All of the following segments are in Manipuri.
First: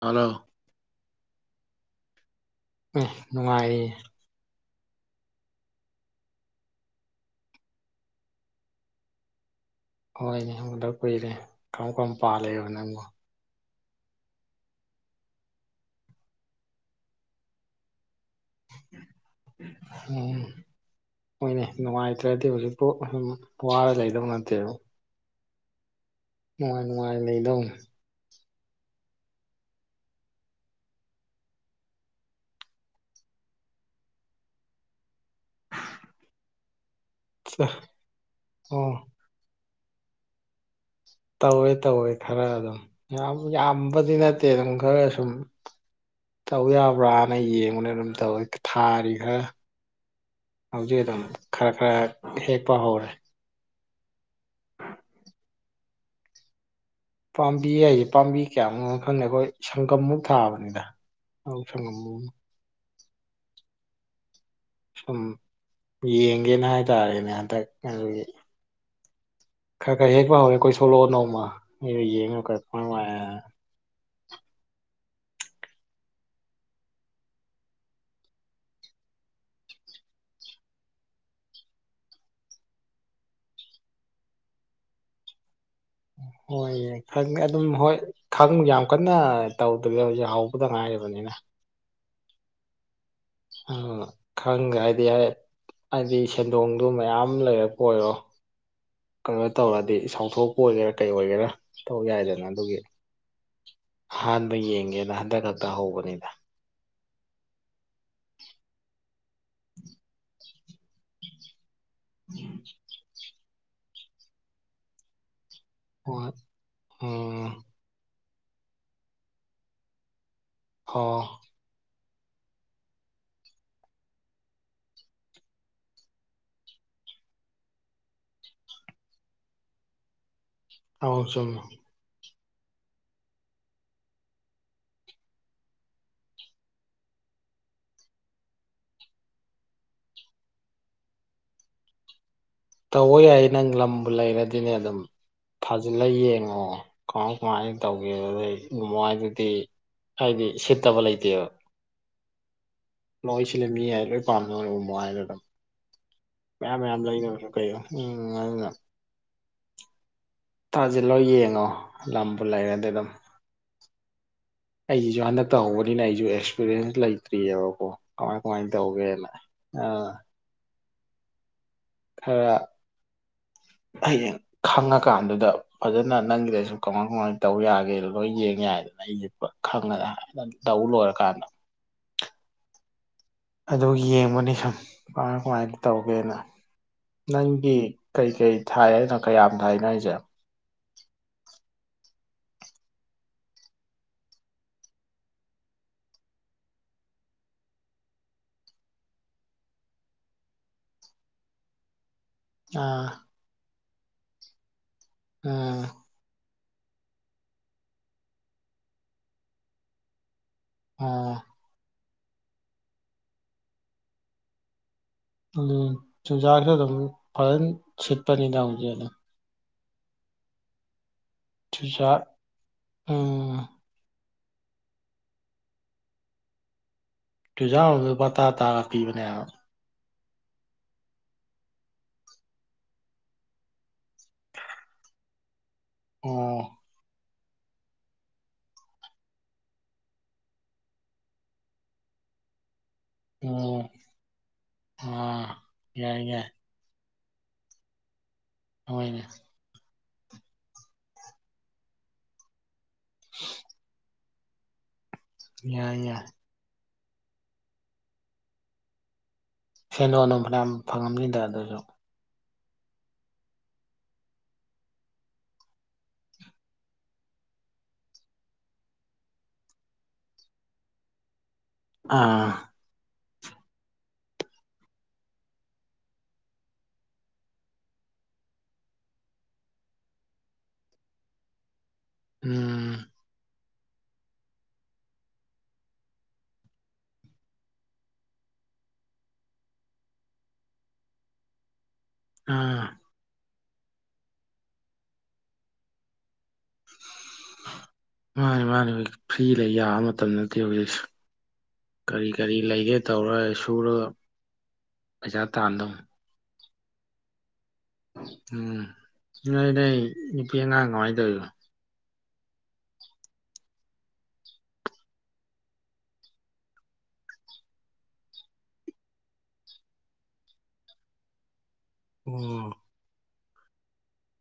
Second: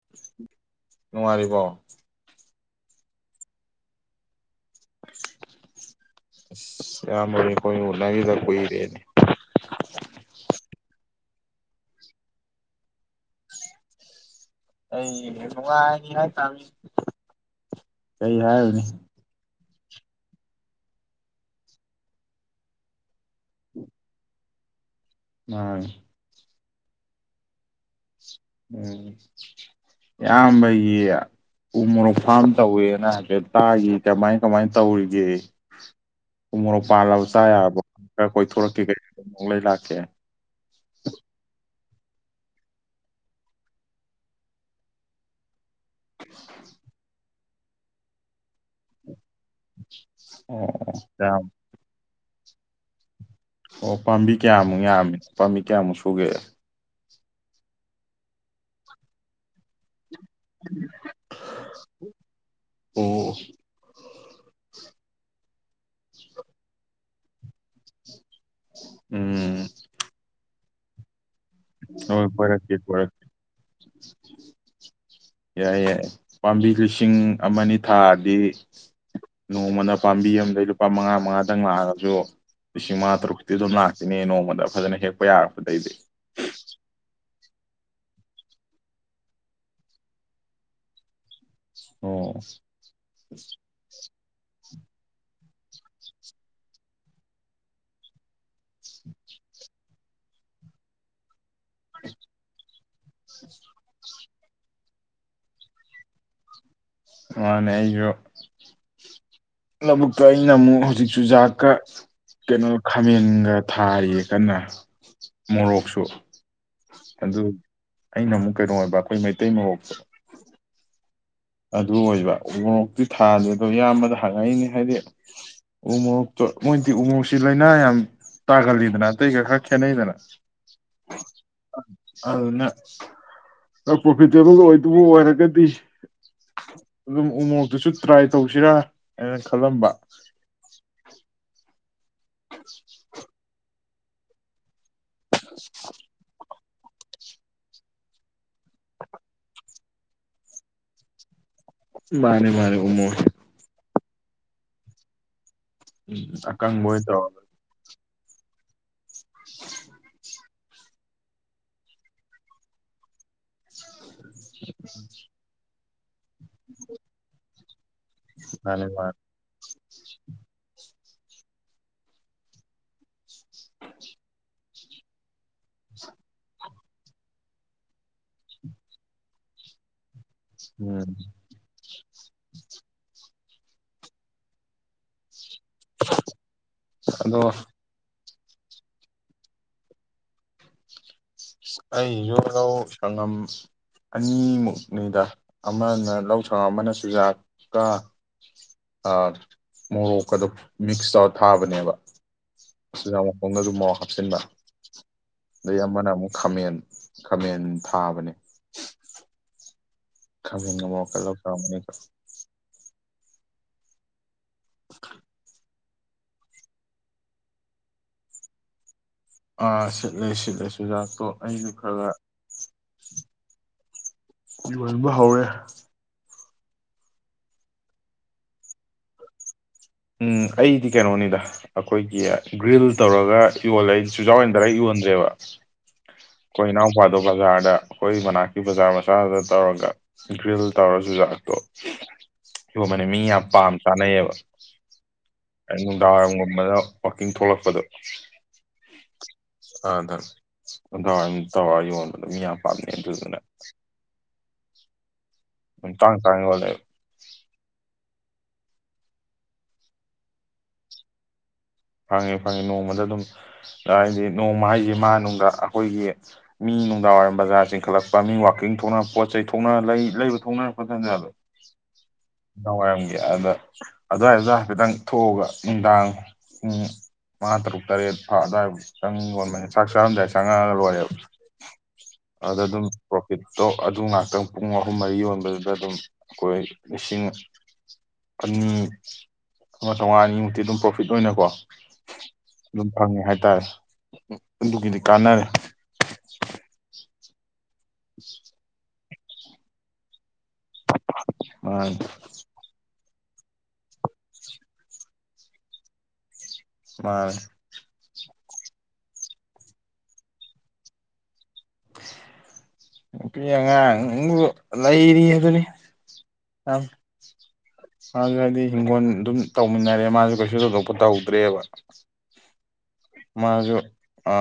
ꯍꯜꯂꯣ ꯅꯨꯡꯉꯥꯏꯔꯤꯕꯣ ꯎꯝ ꯅꯨꯡꯉꯥꯏꯔꯤꯌꯦ ꯏꯁ ꯏꯌꯥꯝꯕꯒꯤ ꯀꫭꯏꯅꯨ [unintelligible] ꯀꯨꯏꯔꯦꯅꯦ ꯍꯣꯏꯅꯦ ꯎꯗ ꯀꯨꯏꯔꯦ ꯀꯔꯝ ꯀꯔ ꯄꯜꯂꯤꯕ ꯅꯪꯕꯨ ꯑꯩ ꯅꯨꯡꯉꯥꯏꯅꯤ ꯍꯥꯏꯇꯥꯥꯅꯤ ꯀꯔꯤ ꯍꯥꯏꯔꯨꯅꯤ ꯍꯝ ꯍꫭꯏꯅꯦ ꯅꯨꯡꯉꯥꯏꯇ꯭ꯔꯗꯤ ꯍꯧꯖꯤꯛꯄꯨ ꯋꯥꯔ ꯂꯩꯗꯧ ꯅꯠꯇꯦꯕ ꯃꯅꯤ ꯅꯨꯡꯉꯥꯏ ꯅꯨꯡꯉꯥꯏ ꯂꯩꯗꯧꯅꯦ ꯎꯝ ꯑꯌꯥꯝꯕꯒꯤ ꯎ ꯃꯣꯔꯣꯛ ꯐꯥꯝ ꯇꯧꯋꯦꯅ ꯍꯥꯏꯐꯦꯠ ꯇꯥꯈꯤ ꯀꯃꯥꯏ ꯀꯃꯥꯏꯅ ꯇꯧꯔꯤꯒꯦ ꯎ ꯃꯣꯔꯣꯛ ꯄꯥꯜꯂꯕ ꯆꯥ ꯌꯥꯔꯕ ꯈꯔ ꯀꯣꯏꯊꯣꯔꯛꯀꯦ ꯑꯣ ꯀꯩꯅꯣ ꯎ ꯃꯣꯔꯣꯛ ꯂꯩ ꯂꯥꯛꯀꯦ ꯇꯧꯋꯦ ꯇꯧꯋꯦ ꯈꯔ ꯑꯗꯨꯝ ꯌꯥꯝ ꯌꯥꯝꯕꯗꯤ ꯅꯠꯇꯦ ꯑꯗꯨꯝ ꯈꯔ ꯁꯨꯝ ꯇꯧ ꯌꯥꯕ꯭ꯔꯥꯅ ꯌꯦꯡꯕꯅ ꯑꯗꯨꯝ ꯇꯧꯋꯦ ꯊꯥꯔꯤ ꯈꯔ ꯑꯣ ꯍꯧꯖꯤꯛ ꯑꯗꯨꯝ ꯌꯥꯝ ꯈꯔ ꯈꯔ ꯍꯦꯛꯄ ꯍꯧꯔꯦ ꯑꯣ ꯄꯥꯝꯕꯤ ꯀꯌꯥꯃꯨꯛ ꯌꯥꯝꯃꯤ ꯄꯥꯝꯕꯤ ꯀꯌꯥꯃꯨꯛ ꯁꯨꯒꯦ ꯄꯥꯝꯕꯤ ꯍꯥꯏꯁꯦ ꯄꯥꯝꯕꯤ ꯀꯌꯥꯃꯨꯛꯅ ꯈꯪꯅꯦ ꯑꯩꯈꯣꯏ ꯁꯪꯒꯝꯃꯨꯛ ꯊꯥꯕꯅꯤꯗ ꯂꯧ ꯁꯪꯉꯝ ꯑꯃ ꯑꯣ ꯁꯨꯝ ꯌꯦꯡꯒꯦꯅ ꯍꯥꯏꯇꯥꯔꯦꯅꯦ ꯍꯟꯗꯛ ꯑꯗꯨꯒꯤ ꯎꯝ ꯈꯔ ꯈꯔ ꯍꯦꯛꯄ ꯍꯧꯔꯦ ꯑꯩꯈꯣꯏ ꯁꯣꯂꯣ ꯅꯣꯡꯃ ꯍꯣꯏ ꯌꯦꯡꯉꯒ ꯀꯣꯏꯔꯛꯀꯦ ꯀꯣꯏꯔꯛꯀꯦ [unintelligible] [inaudible] ꯌꯥꯏ ꯌꯥꯏ ꯄꯥꯝꯕꯤ ꯂꯤꯁꯤꯡ ꯑꯃ ꯑꯅꯤ ꯊꯥꯔꯗꯤ ꯅꯣꯡꯃꯗ ꯄꯥꯝꯕꯤ ꯑꯃꯗꯒꯤ ꯂꯨꯄꯥ ꯃꯉꯥ ꯃꯉꯥꯗꯪ ꯂꯥꯛꯑꯁꯨ ꯂꯤꯁꯤꯡ ꯃꯉꯥ ꯇꯔꯨꯛꯇꯤ ꯑꯗꯨꯝ ꯂꯥꯛꯇꯅꯦ ꯅꯣꯡꯃꯗ ꯐꯖꯅ ꯍꯦꯛꯄ ꯌꯥꯔꯛꯄꯗꯩꯗꯤ ꯍꯣꯏꯌꯦ ꯈꯪꯉꯦ ꯑꯗꯨꯝ ꯍꯣꯏ ꯈꯪ ꯌꯥꯝ ꯀꯟꯅ ꯇꯧꯗꯕ ꯍꯧꯕꯗ ꯉꯥꯏꯔꯤꯕꯅꯤꯅ ꯑꯣ ꯑ ꯈꯪ ꯍꯥꯏꯗꯤ ꯌꯥ ꯍꯥꯏꯗꯤ ꯁꯦꯟꯗꯣꯡꯗꯨ ꯃꯌꯥꯝ ꯂꯩꯔꯛꯄ ꯑꯣꯏꯔꯣ ꯀꯩꯅꯣ ꯇꯧꯔꯗꯤ ꯏꯁꯥꯎꯊꯣꯛꯄ ꯑꯣꯏꯒꯦꯔꯥ ꯀꯩ ꯑꯣꯏꯒꯦꯔꯥ ꯇꯥꯛ ꯌꯥꯏꯗꯅ ꯑꯗꯨꯒꯤ ꯑꯍꯥꯟꯕ ꯌꯦꯡꯒꯦꯅ ꯍꯟꯗꯛ ꯈꯛꯇ ꯍꯧꯕꯅꯤꯗ ꯃꯥꯅꯦ ꯑꯩꯣ ꯂꯧꯕꯨꯛꯀ ꯑꯩꯅ ꯑꯃꯨꯛ ꯍꯧꯖꯤꯛꯁꯨ ꯖꯥꯥꯛꯀ ꯀꯩꯅꯣ ꯈꯥꯃꯦꯟꯒ ꯊꯥꯔꯤꯌꯦ ꯀꯟꯅ ꯃꯣꯔꯣꯛ ꯁ ꯍꯣꯏ ꯑꯗꯨ ꯎꯝ ꯑꯩꯅ ꯑꯃꯨꯛ ꯀꯩꯅꯣ ꯑꯣꯏꯕ ꯑꯩꯈꯣꯏ ꯃꯩꯇꯩ ꯃꯣꯛꯇꯣ ꯍ ꯑꯗꯨ ꯑꯣꯏꯕ ꯎꯣꯔꯣꯛꯇꯤ ꯊꯥꯗꯦ ꯑꯗꯣ ꯏꯌꯥꯝꯕꯗ ꯍꯪꯉꯛꯏꯅꯦ ꯍꯥꯏꯗꯤ ꯎꯃꯣꯛꯇꯣ ꯃꯣꯏꯗꯤ ꯎꯃꯣꯛꯁꯤ ꯂꯥꯏꯅꯥ ꯌꯥꯝ ꯇꯥꯒꯜꯗꯅ ꯑ ꯑꯗꯨꯩꯒ ꯈꯥ ꯈꯌꯥꯅꯦ ꯏꯗꯅ ꯑ ꯆꯂꯣ ꯑꯗꯨꯅ ꯄ꯭ꯔꯣꯐꯤꯇꯦꯕꯜ ꯑꯣꯏꯗꯨꯕꯨ ꯑꯣꯏꯔꯒꯗꯤ ꯑꯗꯨꯝ ꯎꯃꯣꯛꯇꯨꯁꯨ ꯇ꯭ꯔꯥꯏ ꯇꯧꯁꯤꯔꯥ ꯍꯥꯏꯅ ꯈꯜꯂꯝꯕ ꯇꯋ ꯌꯥꯏ ꯅꯪ ꯂꯝꯕꯨ ꯂꯩꯔꯗꯤꯅꯦ ꯑꯗꯨꯝ ꯐꯥꯖꯤꯜꯂ ꯌꯦꯡꯉꯣ ꯀꯃꯥꯏ ꯀꯃꯥꯏꯅ ꯇꯧꯒꯦꯕ ꯑꯗꯨꯗꯩ ꯃꯏꯗꯨꯗꯤ ꯍꯥꯏꯗꯤ ꯁꯤꯠꯇꯕ ꯂꯩꯇꯦꯕ ꯃꯥꯅꯦꯦ ꯃꯥꯅꯦꯦ ꯎꯃꯣꯎꯜ ꯃꯣꯏ ꯁꯤꯅ ꯃꯤ ꯍꯥꯏ ꯂꯣꯏ ꯄꯥꯝꯅꯕꯅ ꯎꯃꯣ ꯍꯥꯏꯅ ꯑꯗꯨꯝ ꯎꯝ ꯃꯌꯥꯝ ꯑꯀꯪꯕ ꯃꯌꯥꯝ ꯑꯣꯏꯅ ꯂꯩꯅꯕ ꯇꯧꯔꯒ ꯀꯣ ꯎꯝ [inaudible] ꯇꯥꯁꯤꯜꯂꯣ ꯌꯦꯡꯉꯣ ꯂꯝꯕꯨ ꯂꯩꯔꯗꯤ ꯑꯗꯨꯝ ꯑꯩꯁꯤꯁꯨ ꯍꯟꯗꯛ ꯇ ꯍꯧꯕꯅꯤꯅ ꯑꯩꯁꯨ ꯑꯦꯛꯁꯄꯤꯔꯤꯌꯦꯟꯁ ꯂꯩꯇ꯭ꯔꯤꯑꯕꯀꯣ ꯀꯃꯥꯏ ꯀꯃꯥꯏꯅ ꯃꯥꯅꯦ ꯃꯥꯅꯦ ꯇꯧꯒꯦꯅ ꯑꯥ ꯈꯔ ꯍꯌꯦꯡ ꯈꯪꯉꯀꯥꯟꯗꯨꯗ ꯐꯖꯅ ꯅꯪꯒꯤꯗꯁꯨ ꯀꯃꯥꯏ ꯀꯃꯥꯏꯅ ꯇꯧ ꯌꯥꯒꯦꯗ ꯂꯣꯏ ꯌꯦꯡ ꯌꯥꯏꯗꯅ ꯑꯩꯁꯦ ꯈꯪꯉꯒ ꯍꯥꯏꯦ ꯧ ꯎꯝ ꯂꯣꯏꯔꯀꯥꯟꯗ ꯑꯗꯨ ꯌꯦꯡꯕꯅꯤ ꯁꯨꯝ ꯀꯃꯥꯏ ꯀꯃꯥꯏꯅ ꯇꯧꯒꯦꯅ ꯑꯗꯣ ꯅꯪꯒꯤ ꯀꯩꯀꯩ ꯊꯥꯏꯅ ꯀꯌꯥꯝ ꯊꯥꯏꯅꯣ ꯍꯥꯏꯁꯦ ꯑꯩ ꯌꯣ ꯂꯧꯧ ꯁꯪꯉꯝ ꯑꯅꯤꯃꯨꯛꯅꯤꯗ ꯑꯃꯅ ꯂꯧ ꯁ ꯑꯃꯅ ꯆꯨꯖꯥꯛꯀ ꯃꯣꯔꯣꯛꯀ ꯑꯗꯨ ꯃꯤꯛꯁ ꯇꯧꯔ ꯊꯥꯕꯅꯦꯕ ꯑꯥ ꯑꯁꯤꯤꯟꯖ ꯃꯈꯣꯡ ꯑꯗꯨ ꯃꯍꯥꯎ ꯍꯥꯞꯆꯤꯟꯕ ꯎꯝ ꯑꯗꯩ ꯑꯃꯅ ꯑꯃꯨꯛ ꯈꯥꯃꯦꯟ ꯈꯥꯃꯦꯟ ꯊꯥꯕꯅꯦ ꯈꯕꯅ ꯃꯣꯀꯂ ꯑꯣ ꯀꯅꯤ [unintelligible] ꯆꯨꯖꯥꯛꯁꯨ ꯑꯗꯨꯝ ꯐꯖꯅ ꯁꯤꯠꯄꯅꯤꯅ ꯍꯧꯖꯤꯛ ꯑꯗꯨꯝ ꯑꯥ ꯁꯤꯠꯂꯦ ꯁꯤꯠꯂꯦ ꯆꯨꯖꯥꯛꯇꯣ ꯑꯩꯁꯨ ꯈꯔ ꯆꯤꯖꯥ ꯎ ꯌꯣꯟꯕ ꯍꯧꯔꯦ ꯆꯨꯖꯥꯎꯗ ꯄꯇꯥ ꯇꯥꯔꯒ ꯄꯤꯕꯅꯦ ꯎꯝ ꯑꯩꯗꯤ ꯀꯩꯅꯣꯅꯤꯗ ꯑꯩꯈꯣꯏꯒꯤ ꯒ꯭ꯔꯤꯜ ꯇꯧꯔꯒ ꯌꯣꯜꯂꯦ ꯆꯨꯖꯥꯎ ꯑꯣꯏꯅ ꯔꯦꯛ ꯌꯣꯟꯗ꯭ꯔꯦꯕ ꯑꯣ ꯑꯩꯈꯣꯏ ꯏꯅꯥꯎꯄꯥꯗꯣ ꯕꯖꯥꯔꯗ ꯑꯩꯈꯣꯏ ꯃꯅꯥꯛꯀꯤ ꯕꯖꯥꯔ ꯃꯆꯥꯗ ꯇꯧꯔꯒ ꯗꯒ꯭ꯔꯤꯜ ꯇꯧꯔ ꯆꯨꯖꯥꯛꯇꯣ ꯁꯤꯣꯟꯕꯅꯦ ꯃꯤ ꯌꯥꯝ ꯄꯥꯝ ꯑꯣ ꯆꯥꯅꯩꯌꯦꯕ ꯑꯥ ꯑ ꯌꯥꯏ ꯌꯥꯏ ꯅꯨꯡꯗꯥꯡꯋꯥꯏꯔꯝꯒꯨꯝꯕꯅ ꯋꯥꯛꯀꯤꯡ ꯊꯣꯛꯂꯛꯄꯗꯣ ꯍꯣꯏꯅꯦ ꯑꯗꯋꯥꯏ ꯇꯋꯥꯏ ꯌꯣꯟꯕꯗ ꯃꯤ ꯌꯥꯝ ꯄꯥꯝꯅꯩ ꯑꯗꯨꯗꯨꯅ [unintelligible] ꯌꯥꯏ ꯇꯥꯡ ꯌꯥꯏ ꯊꯥꯡꯉꯦꯣꯦ ꯁꯦꯟ ꯂꯣꯟ ꯑꯗꯨꯅꯨꯡ ꯐꯅꯌꯥꯝ ꯐꯪꯉꯝꯅꯤꯗ ꯑꯗꯨꯁꯨ ꯐꯪꯉꯦ ꯐꯪꯉꯦ ꯅꯣꯡꯃꯗ ꯑꯗꯨꯝ ꯍꯥꯏꯗꯤ ꯅꯣꯡꯃ ꯍꯥꯏꯁꯦ ꯃꯥꯅꯨꯡ ꯑꯩꯈꯣꯏꯒꯤ ꯃꯤ ꯅꯨꯡꯗꯥꯡꯋꯥꯏꯔꯝ ꯕꯖꯥꯔ ꯆꯤꯡꯈꯠꯂꯛꯄ ꯃꯤ ꯋꯥꯛꯀꯤꯡ ꯊꯣꯛꯅ ꯄꯣꯠ ꯆꯩ ꯊꯣꯛꯅ ꯂꯩ ꯂꯩꯕ ꯊꯣꯛꯅꯔꯛꯄꯖꯟꯖꯗꯣ ꯑꯥ ꯅꯨꯡꯡ ꯋꯥꯏꯔꯝꯒꯦ ꯑꯗ ꯑꯗꯨꯋꯥꯏꯗꯨꯗ ꯍꯥꯏꯐꯦꯠꯇꯪ ꯊꯣꯛꯑꯒ ꯅꯨꯡꯗꯥꯡ ꯄꯨꯡ ꯃꯉꯥ ꯇꯔꯨꯛ ꯇꯔꯦꯠ ꯐꯥ ꯑꯗꯨꯋꯥꯏꯐꯥꯎ ꯆꯪ ꯌꯣꯟꯕꯅꯤ ꯆꯥꯛ ꯆꯥꯔꯝꯗꯥꯏꯗ ꯆꯪꯉꯛꯑꯒ ꯂꯣꯏꯔꯦꯕ ꯑꯗ ꯑꯗꯨꯝ ꯎꯝ ꯄ꯭ꯔꯣꯐꯤꯠ ꯑꯗꯨ ꯉꯥꯛꯇꯪ ꯄꯨꯡ ꯑꯍꯨꯝ ꯃꯔꯤ ꯌꯣꯟꯕꯗꯨꯗ ꯑꯗꯨꯝ ꯑꯩꯈꯣꯏ ꯂꯤꯁꯤꯡ ꯑꯅꯤ ꯑꯃ ꯇꯣꯉꯥ ꯑꯅꯤꯃꯨꯛꯇꯤ ꯑꯗꯨꯝ ꯄ꯭ꯔꯣꯐ ꯐꯤꯠ ꯑꯣꯏꯅꯀꯣ ꯑꯥ ꯑꯗꯨꯝ ꯐꯪꯉꯦ ꯍꯥꯏꯇꯥꯔꯦ ꯑꯗꯨꯒꯤꯗꯤ ꯀꯥꯟꯅꯔꯦ ꯃꯥꯅꯤ ꯃꯥꯅꯤ ꯍꯧ ꯐ꯭ꯔꯤ ꯂꯩ ꯌꯥꯕ ꯃꯇꯝ ꯅꯠꯇꯦ ꯍꯧꯖꯤꯛꯁꯨ ꯑ ꯀꯔꯤ ꯀꯔꯤ ꯂꯩꯒꯦ ꯇꯧꯔ ꯁꯨꯔ ꯄꯩꯁꯥ ꯇꯥꯟꯗꯧ ꯃꯥꯅꯦ ꯎꯝ ꯅꯣꯏ ꯅꯣꯏ ꯅꯨꯄꯤ ꯑꯉꯥꯡ ꯀꯃꯥꯏꯅ ꯇꯧꯅꯣ ꯅꯨꯄꯤ ꯑꯉꯥꯡꯕꯨ ꯂꯩꯔꯤ ꯑꯗꯨꯅꯤ ꯑꯪ ꯃꯥꯁꯨ ꯍꯥꯏꯗꯤ ꯍꯤꯡꯈꯣꯜ ꯑꯗꯨꯝ ꯇꯧꯃꯤꯟꯅꯔꯦ ꯃꯥꯁꯨ ꯀꯩꯁꯨ ꯊꯣꯏꯗꯣꯛꯄ ꯇꯧꯗ꯭ꯔꯦꯕ ꯎꯝ ꯃꯁꯨ ꯑ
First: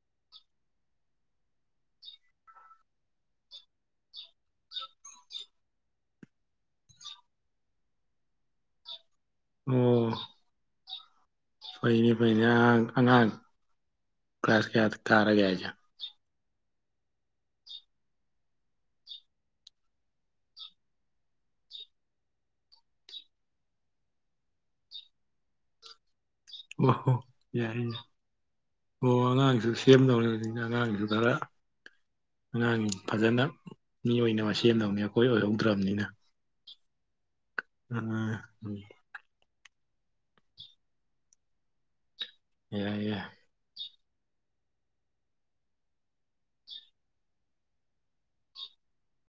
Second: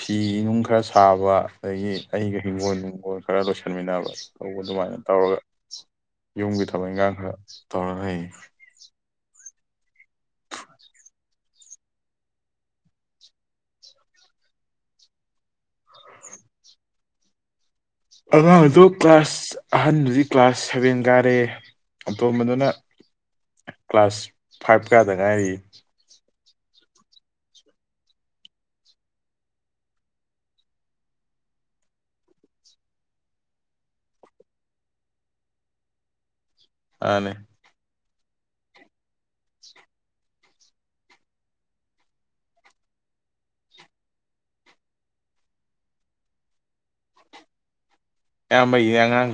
ꯐꯤ ꯅꯨꯡ ꯈꯔ ꯁꯥꯕ ꯑꯗꯒꯤ ꯑꯩꯒ ꯍꯤꯡꯒꯣꯜ ꯅꯨꯡꯒꯣꯜ ꯈꯔ ꯂꯣꯏꯁꯟꯃꯤꯟꯅꯕ ꯇꯧꯕ ꯑꯗꯨꯃꯥꯏꯅ ꯇꯧꯔꯒ ꯌꯨꯝꯒꯤ ꯊꯕꯛ ꯏꯟꯈꯥꯡ ꯈꯔ ꯇꯧꯔ ꯍꯩꯌꯦ ꯎꯝ ꯐꯩꯅꯤ ꯐꯩꯅꯦ ꯑꯉꯥꯡ ꯑꯉꯥꯡ ꯀ꯭ꯂꯥꯁ ꯀꯌꯥꯗ ꯀꯥꯔꯒꯦ ꯍꯥꯏꯁꯦ ꯑꯉꯥꯡꯗꯣ ꯀ꯭ꯂꯥꯁ ꯑꯍꯟꯥꯟꯕꯗꯤ ꯀ꯭ꯂꯥꯁ ꯁꯚꯦꯟ ꯀꯥꯔꯦ ꯑꯇꯣꯝꯕꯗꯨꯅ ꯀ꯭ꯂꯥꯁ ꯐꯥꯏꯚꯀꯗ ꯉꯥꯏꯔꯤ ꯋꯥꯣ ꯌꯥꯏꯏꯅꯦ ꯑꯣ ꯑꯉꯥꯡꯁꯨ ꯁꯦꯝꯗꯧꯔꯤꯕꯅꯤꯅ ꯑꯉꯥꯡꯁꯨ ꯈꯔ ꯑꯉꯥꯡꯁꯤꯡ ꯐꯖꯅ ꯃꯤ ꯑꯣꯏꯅꯕ ꯁꯦꯝꯗꯧꯅꯤ ꯑꯩꯈꯣꯏ ꯑꯣꯏꯍꯧꯗ꯭ꯔꯕꯅꯤꯅ ꯑꯅꯦ ꯎꯝ ꯎꯝ ꯌꯥ ꯌꯥ ꯌꯥꯝꯌꯥꯝꯗꯤ ꯌꯥꯉꯥꯡ